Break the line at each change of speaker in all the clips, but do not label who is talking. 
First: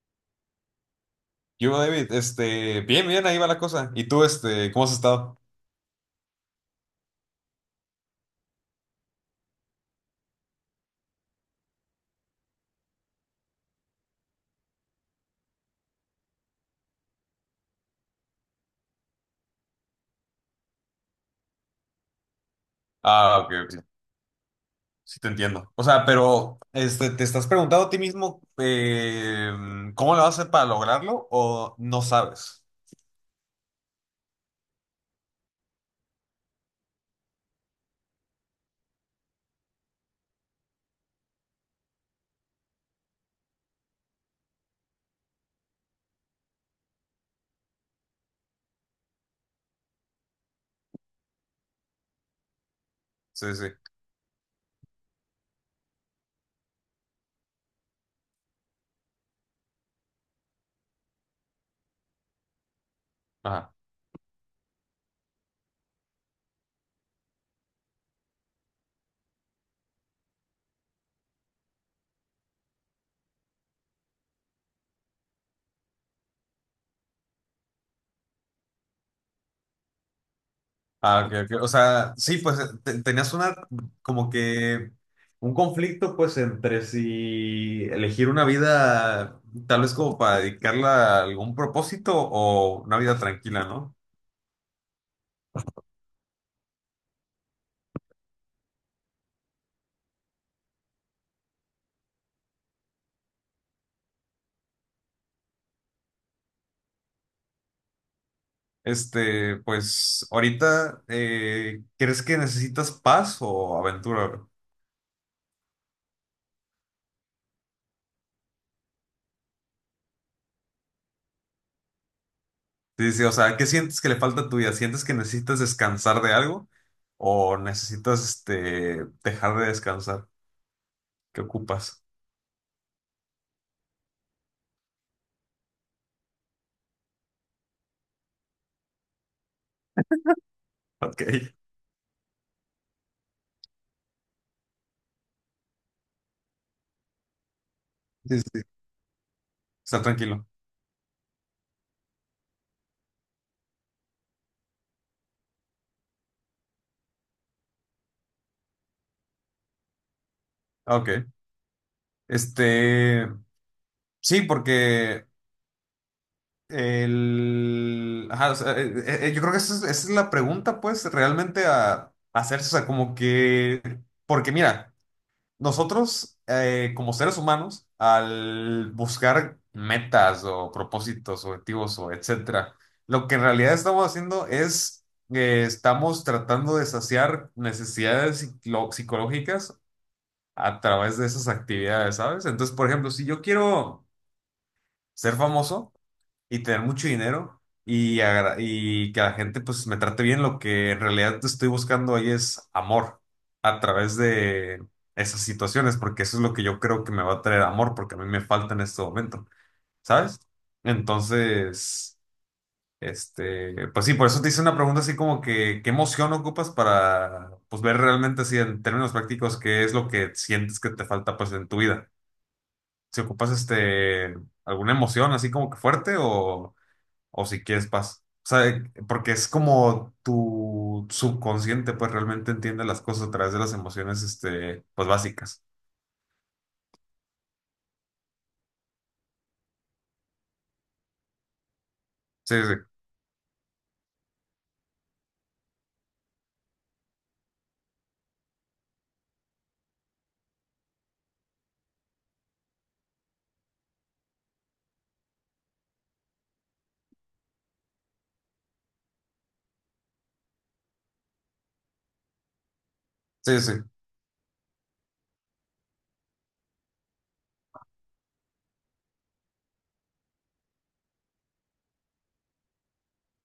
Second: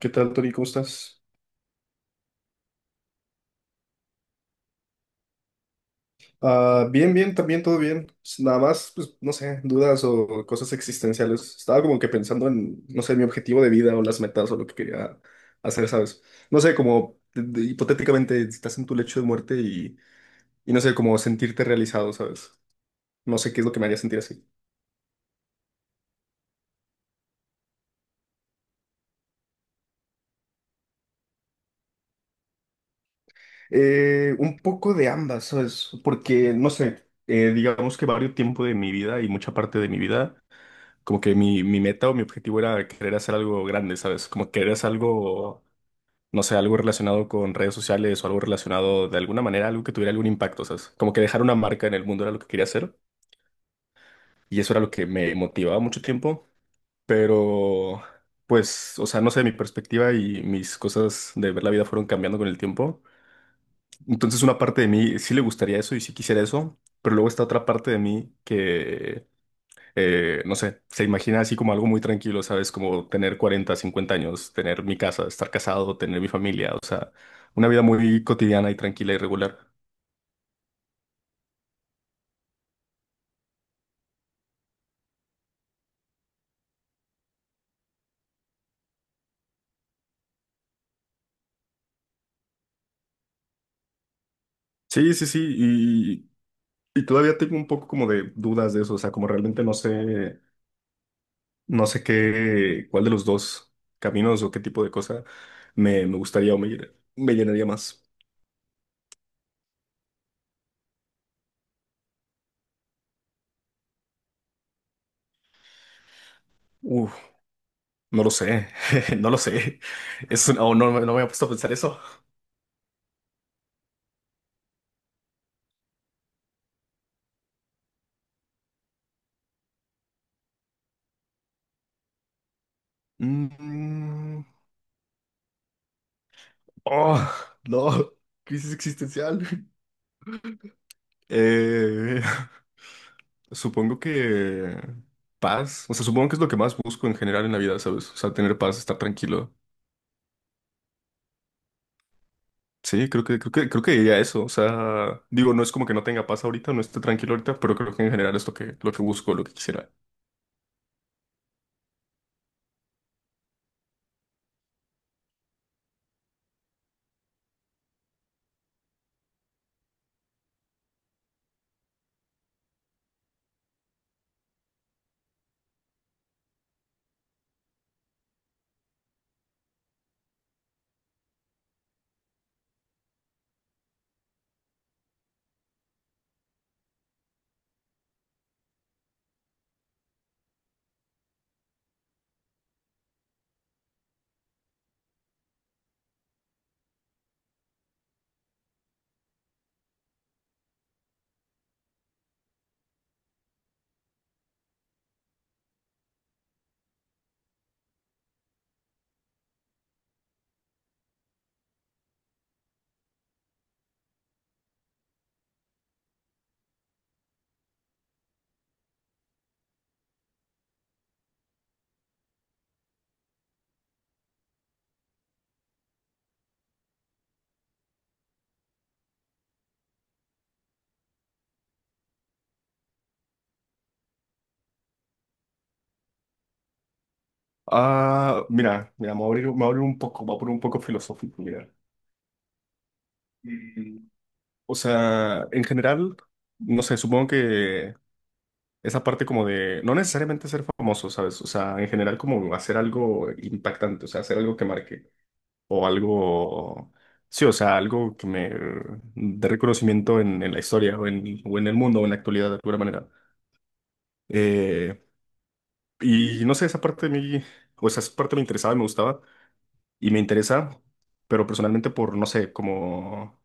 ¿Qué tal, Tori? ¿Cómo estás?
Yo, David, bien, bien, ahí va la cosa. ¿Y tú, cómo has estado?
Ah, bien, bien, también todo bien. Pues, nada más, pues, no sé, dudas o cosas existenciales. Estaba como que pensando en, no sé, mi objetivo de vida o las metas o lo que quería hacer, ¿sabes? No sé, como hipotéticamente si estás en tu lecho de muerte y no sé, como sentirte realizado, ¿sabes? No
Ah, ok,
sé qué es lo que
ok.
me haría sentir así.
Sí te entiendo. O sea, pero, ¿te estás preguntando a ti mismo cómo lo vas a hacer para lograrlo o no sabes?
Un poco de ambas, ¿sabes? Porque, no sé, digamos que varios tiempo de mi vida y mucha parte de mi vida. Como que mi meta o mi objetivo era querer hacer algo grande, ¿sabes? Como querer hacer algo, no sé, algo relacionado con redes sociales o algo relacionado de alguna manera, algo que tuviera algún impacto, ¿sabes? Como que dejar una marca en el mundo era lo que quería hacer
Sí, sí.
y eso era lo que me motivaba mucho tiempo, pero pues, o sea, no sé, mi perspectiva y mis cosas de ver la vida fueron cambiando con el tiempo.
Ajá.
Entonces una parte de mí sí le gustaría eso y sí quisiera eso, pero luego está otra parte de mí que no sé, se imagina así como algo muy tranquilo, ¿sabes? Como tener 40, 50 años, tener mi casa, estar casado, tener mi familia, o sea, una vida muy cotidiana y tranquila y regular.
Ah, ok, ok. O sea, sí, pues tenías una, como que, un conflicto, pues, entre si elegir una vida, tal vez como para dedicarla a algún propósito o una vida tranquila, ¿no?
Sí, sí, sí, y todavía tengo un poco como de dudas de eso, o sea, como realmente no sé, no sé qué, cuál de los dos caminos o qué tipo de cosa me gustaría o me, me llenaría más.
Pues ahorita, ¿crees que necesitas paz o aventura, bro?
Uf, no lo sé, no lo sé. O no, no me he puesto a pensar eso.
Sí, sí, o sea, ¿qué sientes que le falta a tu vida? ¿Sientes que necesitas descansar de algo o necesitas, dejar de descansar? ¿Qué ocupas?
Mm, oh, no, crisis existencial.
Ok.
Eh, supongo que paz, o sea, supongo que es lo que más busco en general en la vida, ¿sabes? O sea,
Sí,
tener
sí.
paz, estar tranquilo.
Estar tranquilo.
Sí, creo que diría eso. O sea, digo, no es como que no tenga paz ahorita, no esté tranquilo ahorita, pero creo que en general es lo que busco, lo que quisiera.
Ah, ok, este, sí, porque ajá, o sea, yo creo que esa es la pregunta, pues, realmente a hacerse, o sea, como que, porque mira. Nosotros, como seres humanos, al buscar metas o propósitos, objetivos o etcétera, lo que en realidad estamos haciendo es que estamos tratando de saciar necesidades psicológicas a través de esas actividades, ¿sabes? Entonces, por ejemplo, si yo quiero ser famoso, y tener mucho dinero y que la gente pues me trate bien. Lo que en realidad estoy buscando ahí es amor a través de esas situaciones, porque eso es lo que yo creo que me va a traer amor, porque a mí me falta en este momento, ¿sabes? Entonces, pues sí, por eso te hice una pregunta así como que, ¿qué emoción ocupas para pues ver realmente así en términos prácticos qué es lo que sientes que te falta pues en tu vida? Si ocupas alguna emoción así como que fuerte o si quieres paz. O sea, porque es como tu subconsciente, pues realmente entiende las cosas a través de las emociones, pues básicas.
Ah, mira, mira, me voy a abrir, me voy a abrir un poco, me voy a poner un poco filosófico, mira.
Sí, sí,
Mm, o sea, en general, no sé, supongo que esa parte como de no necesariamente ser famoso, ¿sabes? O sea, en general como hacer algo impactante, o sea, hacer algo que marque o algo, sí, o sea, algo que me dé reconocimiento en la historia o en el mundo o en la actualidad de alguna manera.
sí, sí,
Eh, y no sé, esa parte de mí, o sea, esa parte me interesaba y me gustaba y me interesa, pero personalmente por, no sé, como...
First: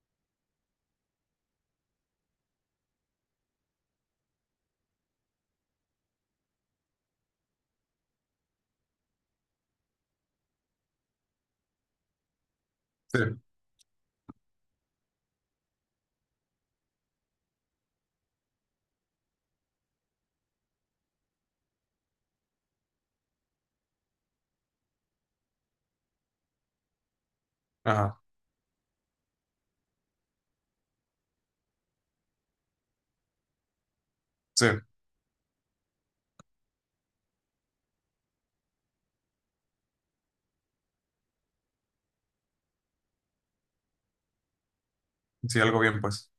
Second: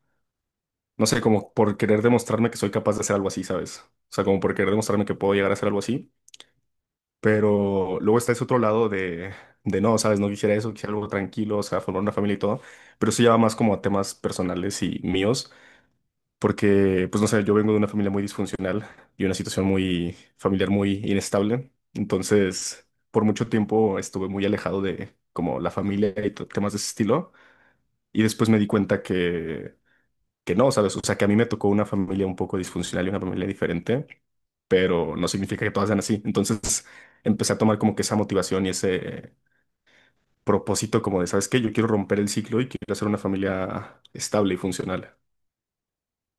No sé, como por querer demostrarme que soy capaz de hacer algo así, ¿sabes? O sea, como por querer demostrarme que puedo llegar a hacer algo así. Pero luego está ese otro lado de no, ¿sabes? No quisiera eso, quisiera algo tranquilo, o sea, formar una familia y todo. Pero
sí.
eso ya va más como a temas personales y míos, porque, pues no sé, yo vengo de una familia muy disfuncional y una situación muy familiar muy inestable. Entonces, por mucho tiempo estuve muy alejado de como la familia y temas de ese estilo.
Ajá,
Y después me di cuenta que no, ¿sabes? O sea, que a mí me tocó una familia un poco disfuncional y una familia diferente
sí,
pero no significa que todas sean así. Entonces empecé a tomar como que esa motivación y ese propósito como de, ¿sabes qué? Yo quiero romper el ciclo y quiero hacer una familia estable y funcional.
sí, algo bien, pues.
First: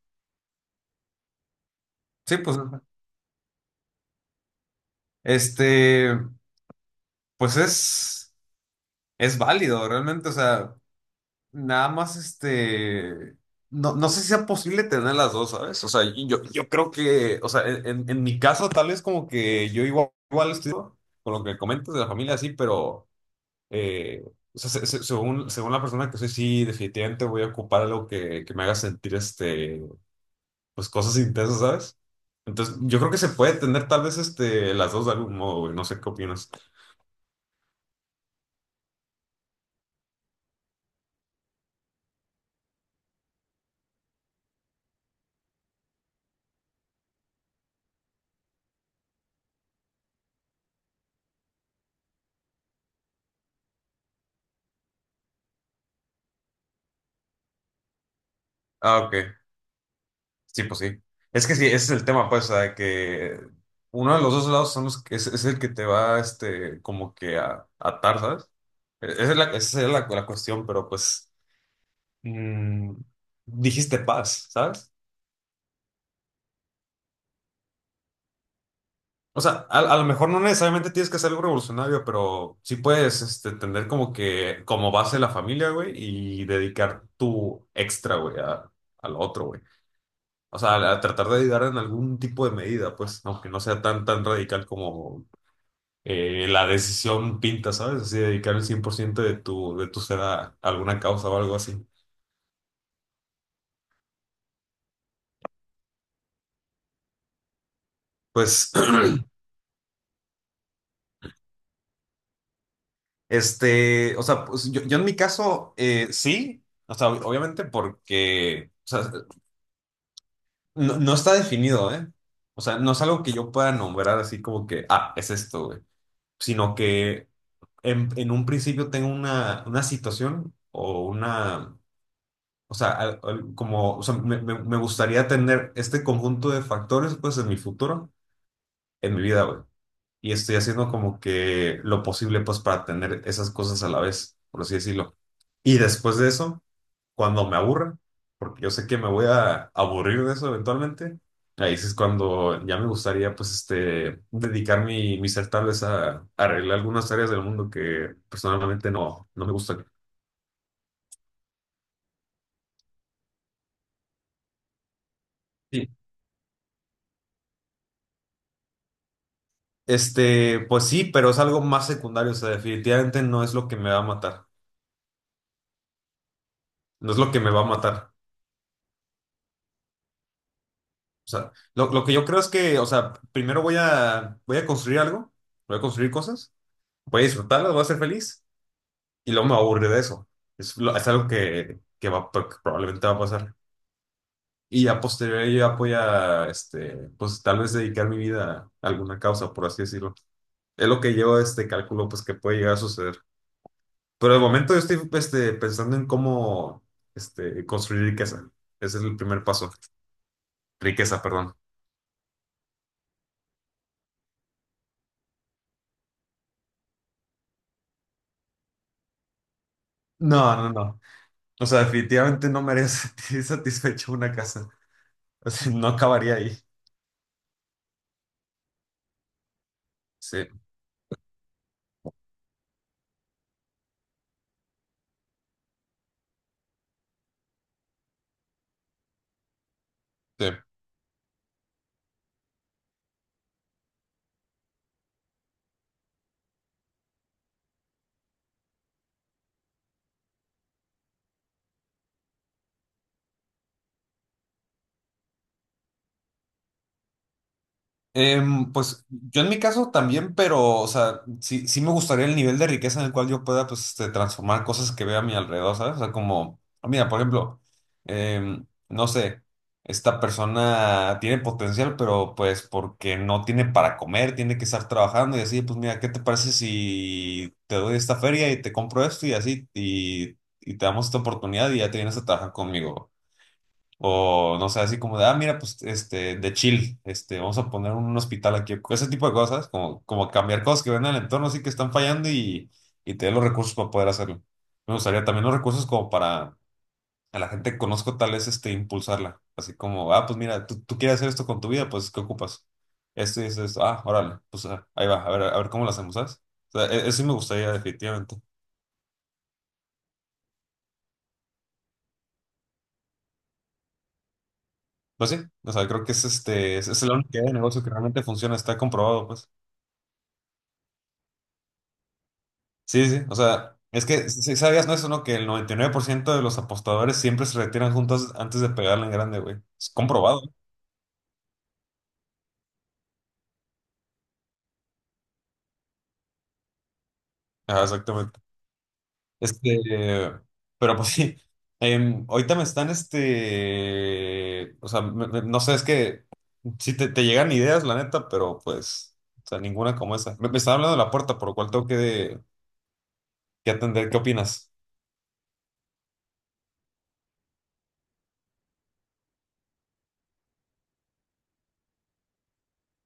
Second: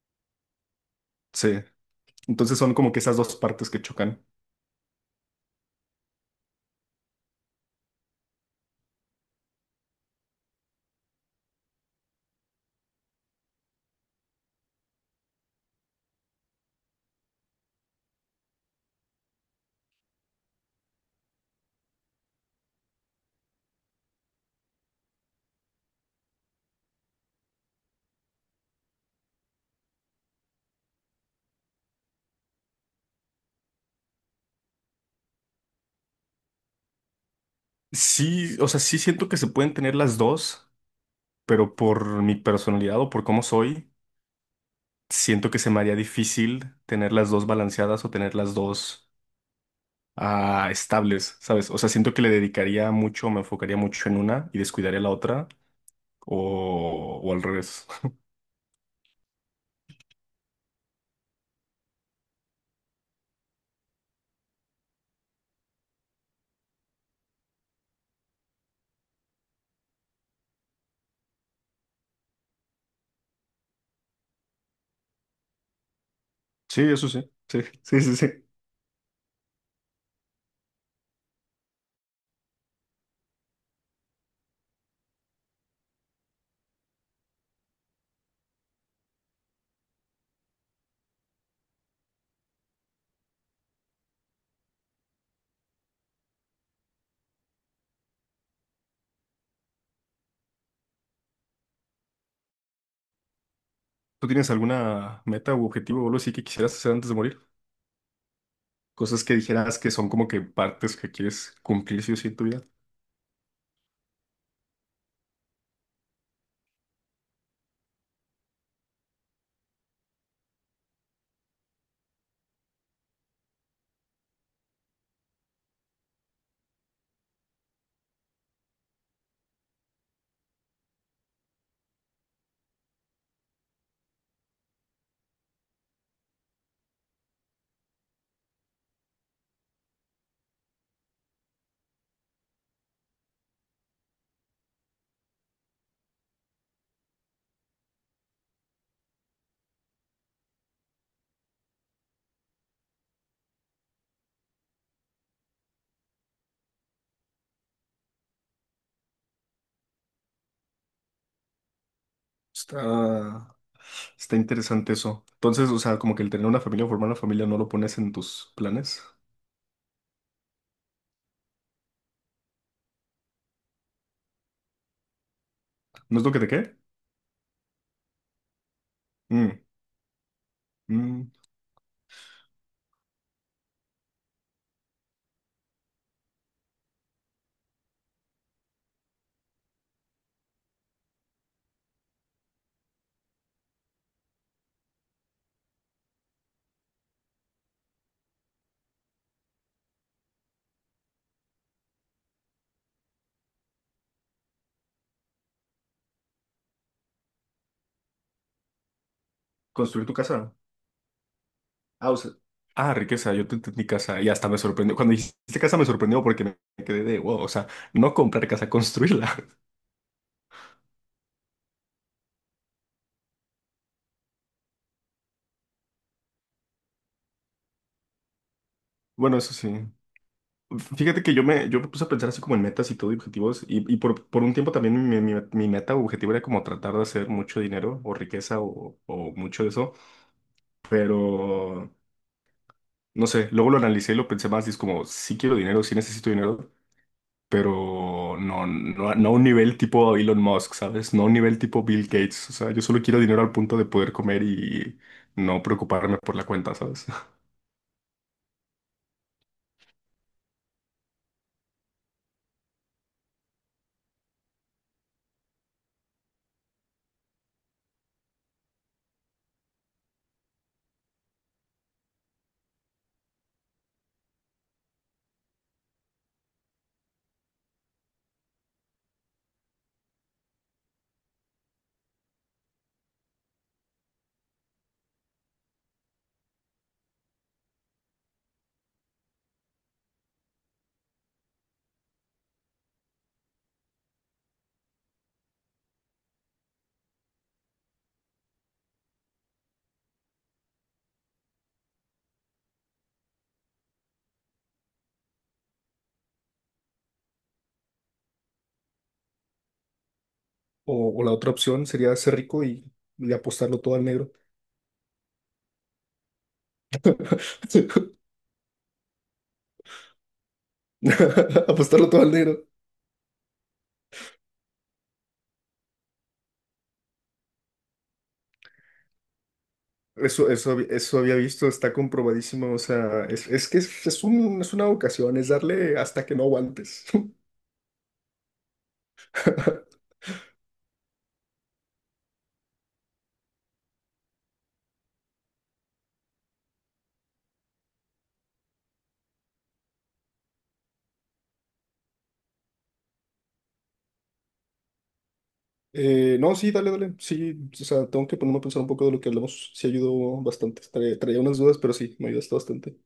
Sí.
Sí, pues,
Entonces son como que esas dos partes que chocan.
este, pues es válido, realmente, o sea, nada más, no sé si sea posible tener las dos, ¿sabes? O sea, y yo creo que, o sea, en mi caso, tal vez como que yo igual, igual estoy con lo que comentas de la familia, sí, pero... Eh, o sea, según, según la persona que soy, sí, definitivamente voy a ocupar algo que me haga sentir, pues cosas intensas, ¿sabes? Entonces, yo creo que se puede tener tal vez, las dos de algún modo, güey. No sé qué opinas.
Sí, o sea, sí siento que se pueden tener las dos, pero por mi personalidad o por cómo soy, siento que se me haría difícil tener las dos balanceadas o tener las dos estables, ¿sabes? O sea, siento que le dedicaría mucho, me enfocaría mucho en una y descuidaría la otra, o al revés.
Ah, ok. Sí, pues sí. Es que sí, ese es el tema, pues, o sea, que uno de los dos lados son los que es el que te va, como que a atar, ¿sabes? Esa es la cuestión, pero pues, mm, dijiste paz, ¿sabes?
Sí, eso sí. Sí, sí, sí, sí.
O sea, a lo mejor no necesariamente tienes que hacer algo revolucionario, pero sí puedes tener como que como base la familia, güey, y dedicar tu extra, güey, a lo otro, güey. O sea, a tratar de ayudar en algún tipo de medida, pues, aunque no sea tan, tan radical como la decisión pinta, ¿sabes? Así, dedicar el 100% de tu ser a alguna causa o algo así.
¿Tú tienes alguna meta u objetivo o algo así que quisieras hacer antes de morir?
Pues,
Cosas que dijeras que son como que partes que quieres cumplir sí o sí en tu vida.
o sea, pues yo en mi caso, sí, o sea, obviamente porque... O sea, No está definido, ¿eh? O sea, no es algo que yo pueda nombrar así como que, ah, es esto, güey. Sino que en un principio tengo una situación o sea, como, o sea, me gustaría tener este conjunto de factores, pues, en mi futuro, en mi vida, güey. Y estoy haciendo como que lo posible, pues, para tener esas cosas a la vez, por así decirlo. Y después de eso cuando me aburra, porque yo sé que me voy a aburrir de eso eventualmente, ahí sí es cuando ya me gustaría, pues, dedicar mi ser tal vez a, arreglar algunas áreas del mundo que personalmente no me gustan.
Está, está interesante eso. Entonces, o
Sí.
sea, como que el tener una familia o formar una familia no lo pones en tus planes.
Pues sí, pero es algo más secundario, o sea, definitivamente no es lo que me va a matar,
¿No es lo que te quede?
no es lo que me va a matar.
Mm,
O
mm.
sea, lo que yo creo es que, o sea, primero voy a construir algo, voy a construir cosas, voy a disfrutarlas, voy a ser feliz. Y luego me va de eso. Es algo que va, que probablemente va a pasar. Y a posteriori yo voy a, pues tal vez dedicar mi vida a alguna causa, por así decirlo. Es lo que yo, calculo, pues que puede llegar a suceder. Pero de momento yo estoy, pensando en cómo, construir riqueza. Ese es el primer paso.
Construir tu casa.
Riqueza, perdón.
Ah, o sea- Ah, riqueza, yo te entendí casa y hasta me sorprendió. Cuando dijiste casa me sorprendió porque me quedé de wow, o sea, no comprar casa, construirla.
No, no, no. O sea, definitivamente no me haría sentir satisfecho una casa. O sea, no acabaría ahí.
Bueno, eso sí.
Sí,
Fíjate que yo me puse a pensar así como en metas y todo, y objetivos, y por un tiempo también mi meta o objetivo era como tratar de hacer mucho dinero o riqueza o mucho de eso,
sí.
pero no sé, luego lo analicé y lo pensé más y es como, sí quiero dinero, sí necesito dinero, pero no, no, no a un nivel tipo Elon Musk, ¿sabes? No a un nivel tipo Bill Gates, o sea, yo solo quiero dinero al punto de poder comer y no preocuparme por la cuenta, ¿sabes?
Pues yo en mi caso también, pero, o sea, sí, sí me gustaría el nivel de riqueza en el cual yo pueda, pues, transformar cosas que veo a mi alrededor, ¿sabes? O sea, como, ah, mira, por ejemplo, no sé, esta persona tiene potencial, pero pues porque no tiene para comer, tiene que estar trabajando y así, pues mira, ¿qué te parece si te doy esta feria y te compro esto y así, y te damos esta oportunidad y ya te vienes a trabajar conmigo? O no sé, así como de, ah, mira, pues de chill, vamos a poner un hospital aquí, ese tipo de cosas, como cambiar cosas que ven en el entorno, así que están fallando y tener los recursos para poder hacerlo. Me gustaría también los recursos como para a la gente que conozco, tal vez impulsarla, así como, ah, pues mira, tú quieres hacer esto con tu vida, pues ¿qué ocupas? Esto y esto, esto. Ah, órale, pues ah, ahí va, a ver cómo lo hacemos, ¿sabes? O sea, eso sí me gustaría definitivamente.
O la otra opción sería ser rico y apostarlo todo al negro.
Pues sí, o sea, creo que es la única idea de negocio que realmente funciona, está comprobado, pues.
Apostarlo todo al negro.
Sí, sí, o sea, es que si sabías, ¿no? Eso, ¿no? Que el 99% de los apostadores siempre se retiran juntos antes de pegarle en grande, güey. Es comprobado, ¿eh?
Eso, eso había visto, está comprobadísimo. O sea, es que es, es una vocación, es darle hasta que no aguantes.
Ajá, exactamente. Este, pero pues sí, ahorita me están, o sea, no sé, es que sí te llegan ideas, la neta, pero pues, o sea, ninguna como esa. Me estaba hablando de la puerta, por lo cual tengo que atender. ¿Qué opinas?
No, sí, dale, dale. Sí, o sea, tengo que ponerme a pensar un poco de lo que hablamos. Sí, ayudó bastante. Traía, unas dudas, pero sí, me ayudaste bastante.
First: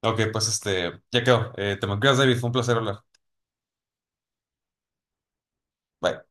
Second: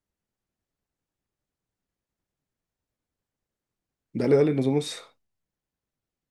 Ok, pues ya quedó. Te me cuidas, David, fue un placer hablar.
Dale, dale, nos vemos.
Bye.